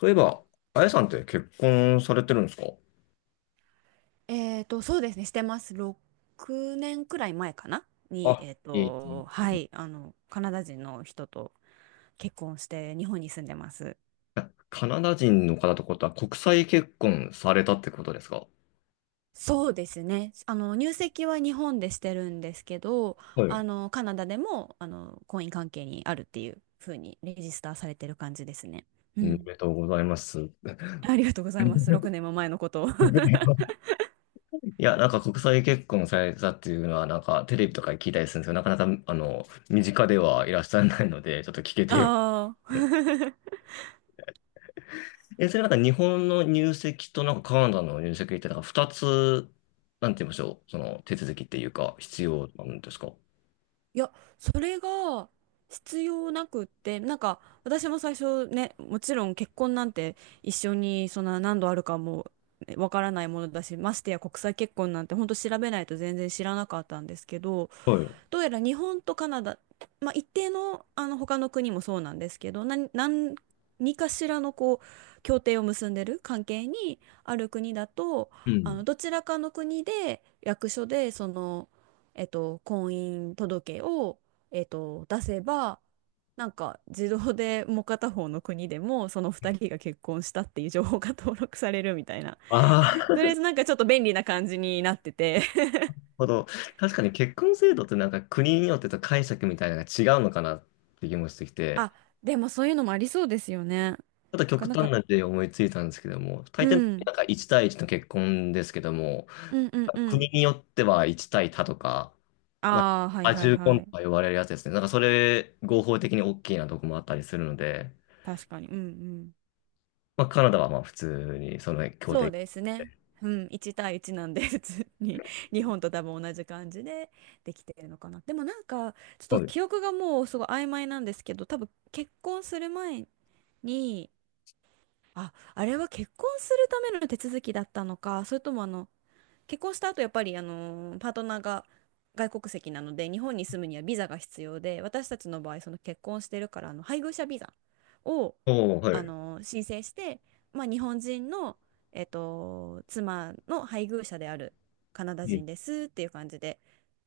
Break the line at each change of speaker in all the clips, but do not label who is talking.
そういえば、あやさんって結婚されてるんですか？
そうですね、してます。6年くらい前かなに、
あ、えっ
はい、カナダ人の人と結婚して日本に住んでます。
カナダ人の方ってことは国際結婚されたってことですか？
そうですね。入籍は日本でしてるんですけど、
はい。
カナダでも、婚姻関係にあるっていう風にレジスターされてる感じですね。う
おめ
ん。
でとうございます。
ありがとうございます。6 年も前のことを。
いや、なんか国際結婚されたっていうのは、なんかテレビとかで聞いたりするんですけど、なかなか、身近ではいらっしゃらないので、ちょっと聞けてよ。
ああ。
え、それなんか日本の入籍となんかカナダの入籍って、なんか二つ、なんて言いましょう、その手続きっていうか、必要なんですか？
いや、それが必要なくって、なんか私も最初ね、もちろん結婚なんて一緒にそんな何度あるかもねわからないものだし、ましてや国際結婚なんて本当調べないと全然知らなかったんですけど、
はい。
どうやら日本とカナダ、まあ、一定の、あの他の国もそうなんですけど、何かしらのこう協定を結んでる関係にある国だと、
う
あの
ん。
どちらかの国で役所でその、婚姻届を、出せば、なんか自動でもう片方の国でもその2人が結婚したっていう情報が登録されるみたいな。
ああ、なる
とりあえずなんかちょっと便利な感じになってて。
ほど。確かに結婚制度ってなんか国によってと解釈みたいなのが違うのかなって気もしてきて、
あ、でもそういうのもありそうですよね。な
ちょっと極
かなん
端
か、
な例で思いついたんですけども、大
う
抵
ん、
なんか1対1の結婚ですけども、
うんうんうん。
国によっては1対多とか、まあ、
ああ、はい
多
はい
重婚
は
と
い。
か呼ばれるやつですね。なんかそれ合法的に大きいなとこもあったりするので、
確かに。うんうん。
まあカナダはまあ普通にその協
そう
定。
ですね。うん、1対1なんで、普通に 日本と多分同じ感じでできてるのかな。でもなんか、ちょっと
はい。
記憶がもうすごい曖昧なんですけど、多分結婚する前に、あ、あれは結婚するための手続きだったのか、それともあの、結婚した後やっぱりパートナーが外国籍なので日本に住むにはビザが必要で、私たちの場合その結婚してるからあの配偶者ビザを
おお、はい。
申請して、まあ、日本人の、妻の配偶者であるカナダ
うん。
人ですっていう感じで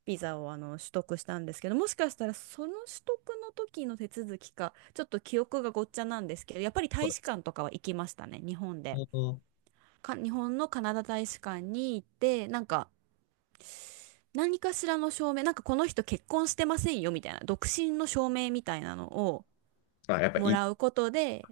ビザをあの取得したんですけど、もしかしたらその取得の時の手続きかちょっと記憶がごっちゃなんですけど、やっぱり大
は
使館とかは行きましたね、日本で。
い。
日本のカナダ大使館に行ってなんか何かしらの証明、なんかこの人結婚してませんよみたいな、独身の証明みたいなのを
あ、やっぱ
も
い
ら
い。
うことで、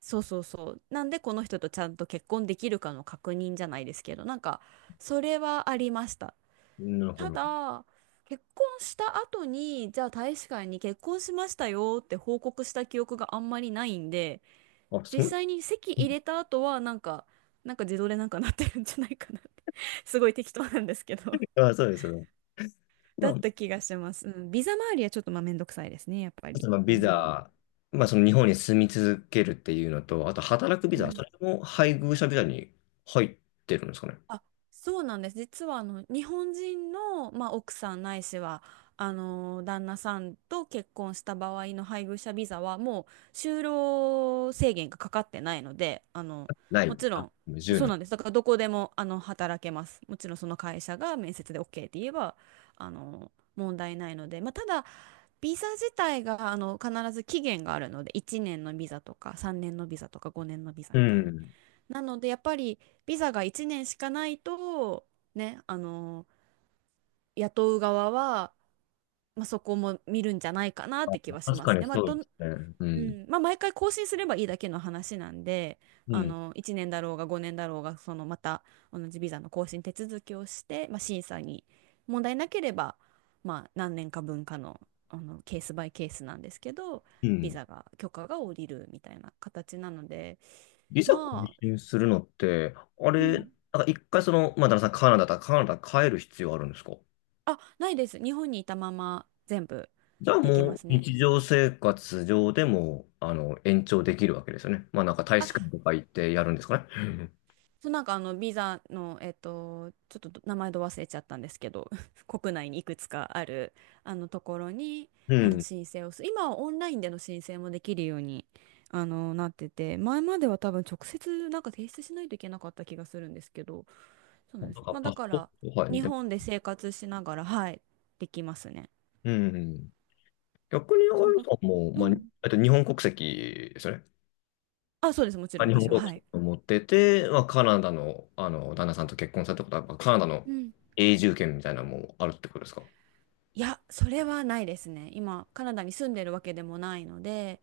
そうそうそう、なんでこの人とちゃんと結婚できるかの確認じゃないですけど、なんかそれはありました。
なるほ
た
ど。
だ、結婚した後に、じゃあ大使館に結婚しましたよって報告した記憶があんまりないんで、
あ、そ
実
の、
際に籍入れた後はなんか自動でなんかなってるんじゃないかなって すごい適当なんですけど。
あ、そうですよね。まあ、
うん、ビザ周りはちょっとまあめんどくさいですね、やっぱ
あ
り。
とまの
う
ビ
ん。
ザ、まあその日本に住み続けるっていうのと、あと働くビ
う
ザ、そ
ん。
れも配偶者ビザに入ってるんですかね。
あ、そうなんです。実はあの日本人の、まあ、奥さんないしはあの旦那さんと結婚した場合の配偶者ビザはもう就労制限がかかってないので、あの
ない。
もちろ
あ、
ん
無年
そう
う
なんです。だからどこでもあの働けます。もちろんその会社が面接で OK って言えばあの問題ないので、まあ、ただビザ自体があの必ず期限があるので、1年のビザとか3年のビザとか5年のビザ
ねん。
みたい
う
に。
ん。
なのでやっぱりビザが1年しかないとね、あの雇う側は、まあ、そこも見るんじゃないかなっ
あ、
て気はし
確
ま
か
す
に
ね。まあ
そう
ど
で
ん
すね。う
う
ん。
ん。まあ、毎回更新すればいいだけの話なんで、
う
あ
ん。
の1年だろうが5年だろうがそのまた同じビザの更新手続きをして、まあ、審査に問題なければ、まあ、何年か分かの、あのケースバイケースなんですけど
う
ビ
ん。
ザが許可が下りるみたいな形なので。
ビザ更
まあ。
新するのって、あ
う
れ、なん
ん。
か一回その、まあ、旦那さんカナダだったらカナダ帰る必要あるんですか？
あ、ないです。日本にいたまま全部
じゃあ
でき
も
ま
う
すね。
日常生活上でも、延長できるわけですよね。まあなんか大使館
あ、
とか行ってやるんですかね。うん。
そう、なんかあのビザの、ちょっと名前ど忘れちゃったんですけど、国内にいくつかあるあのところに
う
あの
ん。
申請を今はオンラインでの申請もできるようにあのなってて、前までは多分直接なんか提出しないといけなかった気がするんですけど、そうな
な
ん
ん
です。
か
まあだ
パス
か
ポー
ら
ト、はい。
日
で、
本で生活しながら、はい、できますね。
うん。逆に、あや
そうだ。
さんも、
う
まあ、
ん。
日本国籍ですよね。
あ、そうです。もちろ
あ、
ん
日本
私は、
国
は
籍
い。
を持ってて、まあ、カナダの、旦那さんと結婚されたことは、まあカナダの
うん。
永住権みたいなのもあるってことですか？
いや、それはないですね。今、カナダに住んでるわけでもないので、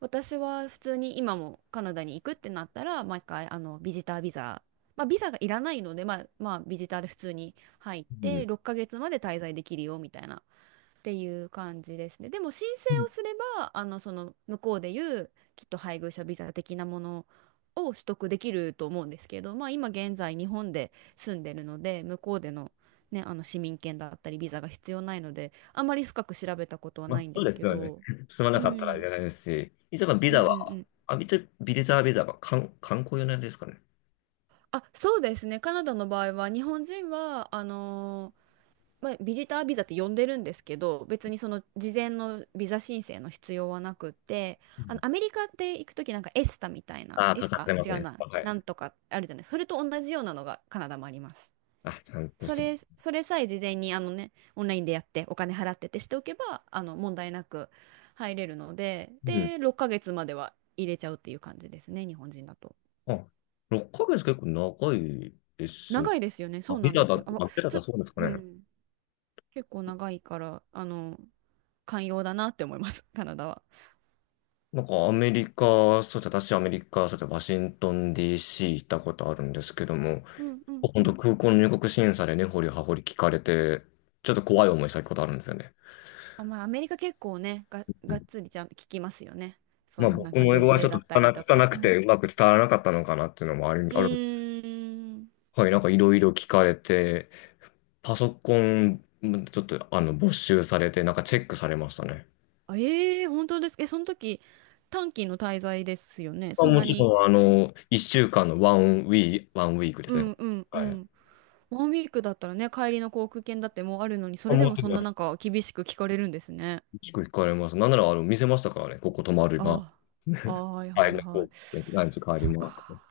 私は普通に今もカナダに行くってなったら、毎回、あの、ビジタービザ、まあ、ビザがいらないので、まあ、ビジターで普通に入っ
う
て、
ん。
6ヶ月まで滞在できるよ、みたいなっていう感じですね。でも申請
うん。
をすれば、あの、その向こうでいうきっと配偶者ビザ的なものを取得できると思うんですけど、まあ今現在日本で住んでるので、向こうでのね、あの市民権だったりビザが必要ないので、あまり深く調べたことは
まあ、
ないん
そ
で
うで
す
す
け
よね。
ど。
住まな
う
かったらい
ん、
けないですし、一応、まあビ
うんう
ザ
んう
は、
ん。
あ、ビザは観、観光用なんですかね。
あ、そうですね。カナダの場合は、日本人は、あのまあ、ビジタービザって呼んでるんですけど、別にその事前のビザ申請の必要はなくって、
う
あ
ん。
のアメリカって行くときなんかエスタみたいな、
ああ、
エ
か
ス
かっ
タ
てま
違
す
う
ね。
な、
はい。
なんとかあるじゃないですか。それと同じようなのがカナダもあります。
あ、ちゃんと
そ
する。
れ、それさえ事前にあのね、オンラインでやってお金払ってってしておけば、あの問題なく入れるので、
うん。
で、6ヶ月までは入れちゃうっていう感じですね、日本人だと。
あ、6ヶ月結構長いですね。
長いですよね、そ
あ、
うな
ビ
んで
ザだ、
すよ。あ、
あ、ビザ
ち
だ
ょ、
そうですか
う
ね。
ん、結構長いから、あの、寛容だなって思います カナダは。
なんかアメリカ、そうですね、私アメリカ、そうですね、ワシントン DC 行ったことあるんですけども、
うんうんう
本当
ん。
空港の入国審査でねほりはほり聞かれて、ちょっと怖い思いしたことあるんですよね。
あ、まあアメリカ結構ねが、
う
がっ
ん。
つりちゃんと聞きますよね、そ
まあ
のなん
僕
か
も英
旅
語はちょ
程
っ
だ
と
ったりとか。
拙く
う
て
ん。
うまく伝わらなかったのかなっていうのもある、
う
ある。
ーん。
はい、なんかいろいろ聞かれて、パソコンちょっと没収されて、なんかチェックされましたね。
あ、ええ、本当ですか。え、その時、短期の滞在ですよね。
まあ、
そん
も
な
ち
に。
ろん、1週間のワンウィークで
う
すね。
んうんう
はい。
ん。ワンウィークだったらね、帰りの航空券だってもうあるのに、そ
あ、
れで
も
も
ち
そん
ろ
な
ん
なんか厳しく聞かれるんですね。
結構行かれます。なんなら、見せましたからね。ここ泊まる、ま
ああ、ああ、はい
あ、は
はい
い、
はい。
こう、何時帰り
そう
ます。
か。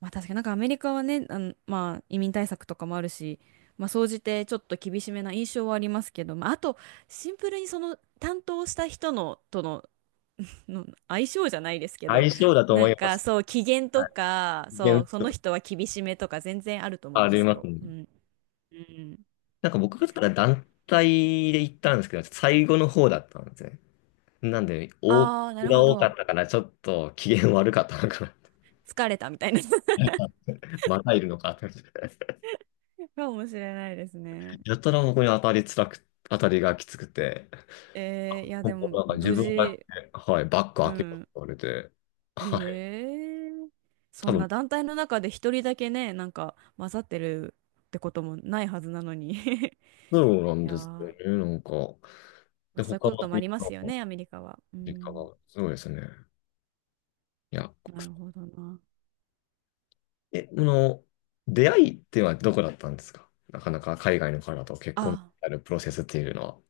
まあ確かになんかアメリカはね、あの、まあ移民対策とかもあるし、まあ総じてちょっと厳しめな印象はありますけど、まああとシンプルにその担当した人のとの、の相性じゃないですけど、
相性だと
な
思
ん
いま
か
す。
そう機嫌と
はい。
か、そ
全
うその
然
人は厳しめとか全然あると思い
あ
ま
り
す
ます
よ。
ね。
うん。うん。
なんか僕がから団体で行ったんですけど、最後の方だったんですね。なんで、多
ああ、なる
が
ほ
多か
ど。
ったから、ちょっと機嫌悪かったのかな。
疲れたみたいな。
またいるのかって。
かもしれないですね。
やたらここに当たりがきつくて、
いや
ほ
で
んと
も
なんか自
無
分だ
事、
け、はい、バッグ
う
開けろって
ん。
言われて、はい。
ええ、そ
多
ん
分、
な団体の中で一人だけね、なんか混ざってるってこともないはずなのに い
そうなん
やー、
ですよ
ま
ね。なんか、
あ、
で、
そういう
他
こと
の
もあ
みん
りま
な
すよ
の
ね、アメリカは。う
実家
ん、
が、すごいですね。いや、
なるほどな。
え、この、出会いっていうのはどこだったんですか？なかなか海外の方と結婚に
あ、
なるプロセスっていうのは。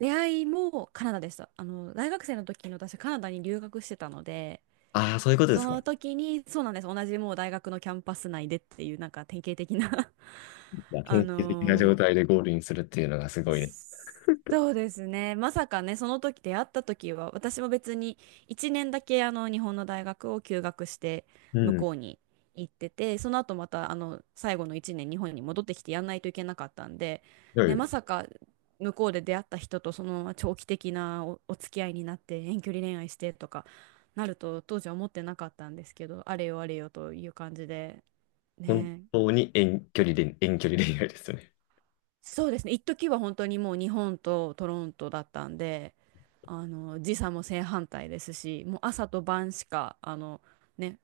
出会いもカナダでした。あの、大学生の時に私カナダに留学してたので、
ああ、そういうことで
そ
すか。い
の時に、そうなんです。同じもう大学のキャンパス内でっていう、なんか典型的な
や
あ
典型的な状
のー
態でゴールインするっていうのがすごいね。
そうですね。まさかね、その時出会った時は、私も別に1年だけあの日本の大学を休学して
う
向
ん。す
こうに行ってて、その後またあの最後の1年日本に戻ってきてやんないといけなかったんで、
ご
ね、
い
まさか向こうで出会った人とそのまま長期的なお付き合いになって遠距離恋愛してとかなると当時は思ってなかったんですけど、あれよあれよという感じで、
本
ね、
当に遠距離恋愛ですよね。
そうですね、一時は本当にもう日本とトロントだったんで、あの時差も正反対ですし、もう朝と晩しかあの、ね、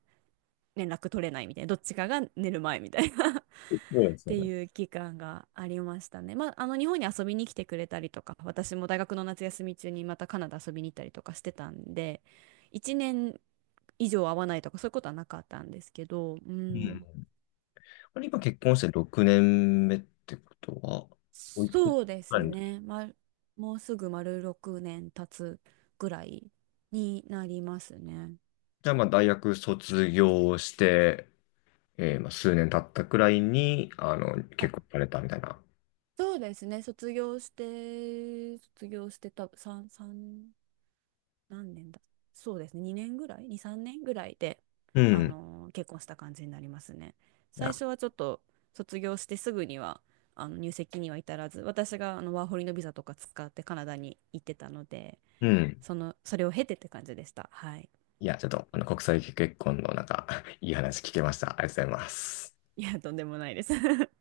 連絡取れないみたいな、どっちかが寝る前みたいな っ
そうですよ
て
ね。
いう期間がありましたね。まあ、あの日本に遊びに来てくれたりとか、私も大学の夏休み中にまたカナダ遊びに行ったりとかしてたんで、1年以上会わないとかそういうことはなかったんですけど、う
う
ん、
ん。これ今結婚して6年目ってことは、おいくつ
そうで
ぐら
す
いの時？
ね。ま、もうすぐ丸6年経つぐらいになりますね。
じゃあまあ大学卒業して、まあ、数年経ったくらいに、
あ、
結婚されたみたいな。
そうですね。卒業してた、3、三何年だ。そうですね。2年ぐらい？ 2、3年ぐらいで、
うん。
結婚した感じになりますね。
い
最
や、
初はちょっと卒業してすぐには、あの入籍には至らず、私があのワーホリのビザとか使ってカナダに行ってたので、
うん。
それを経てって感じでした。はい。
いや、ちょっと、国際結婚のなんか、いい話聞けました。ありがとうございます。
いや、とんでもないです。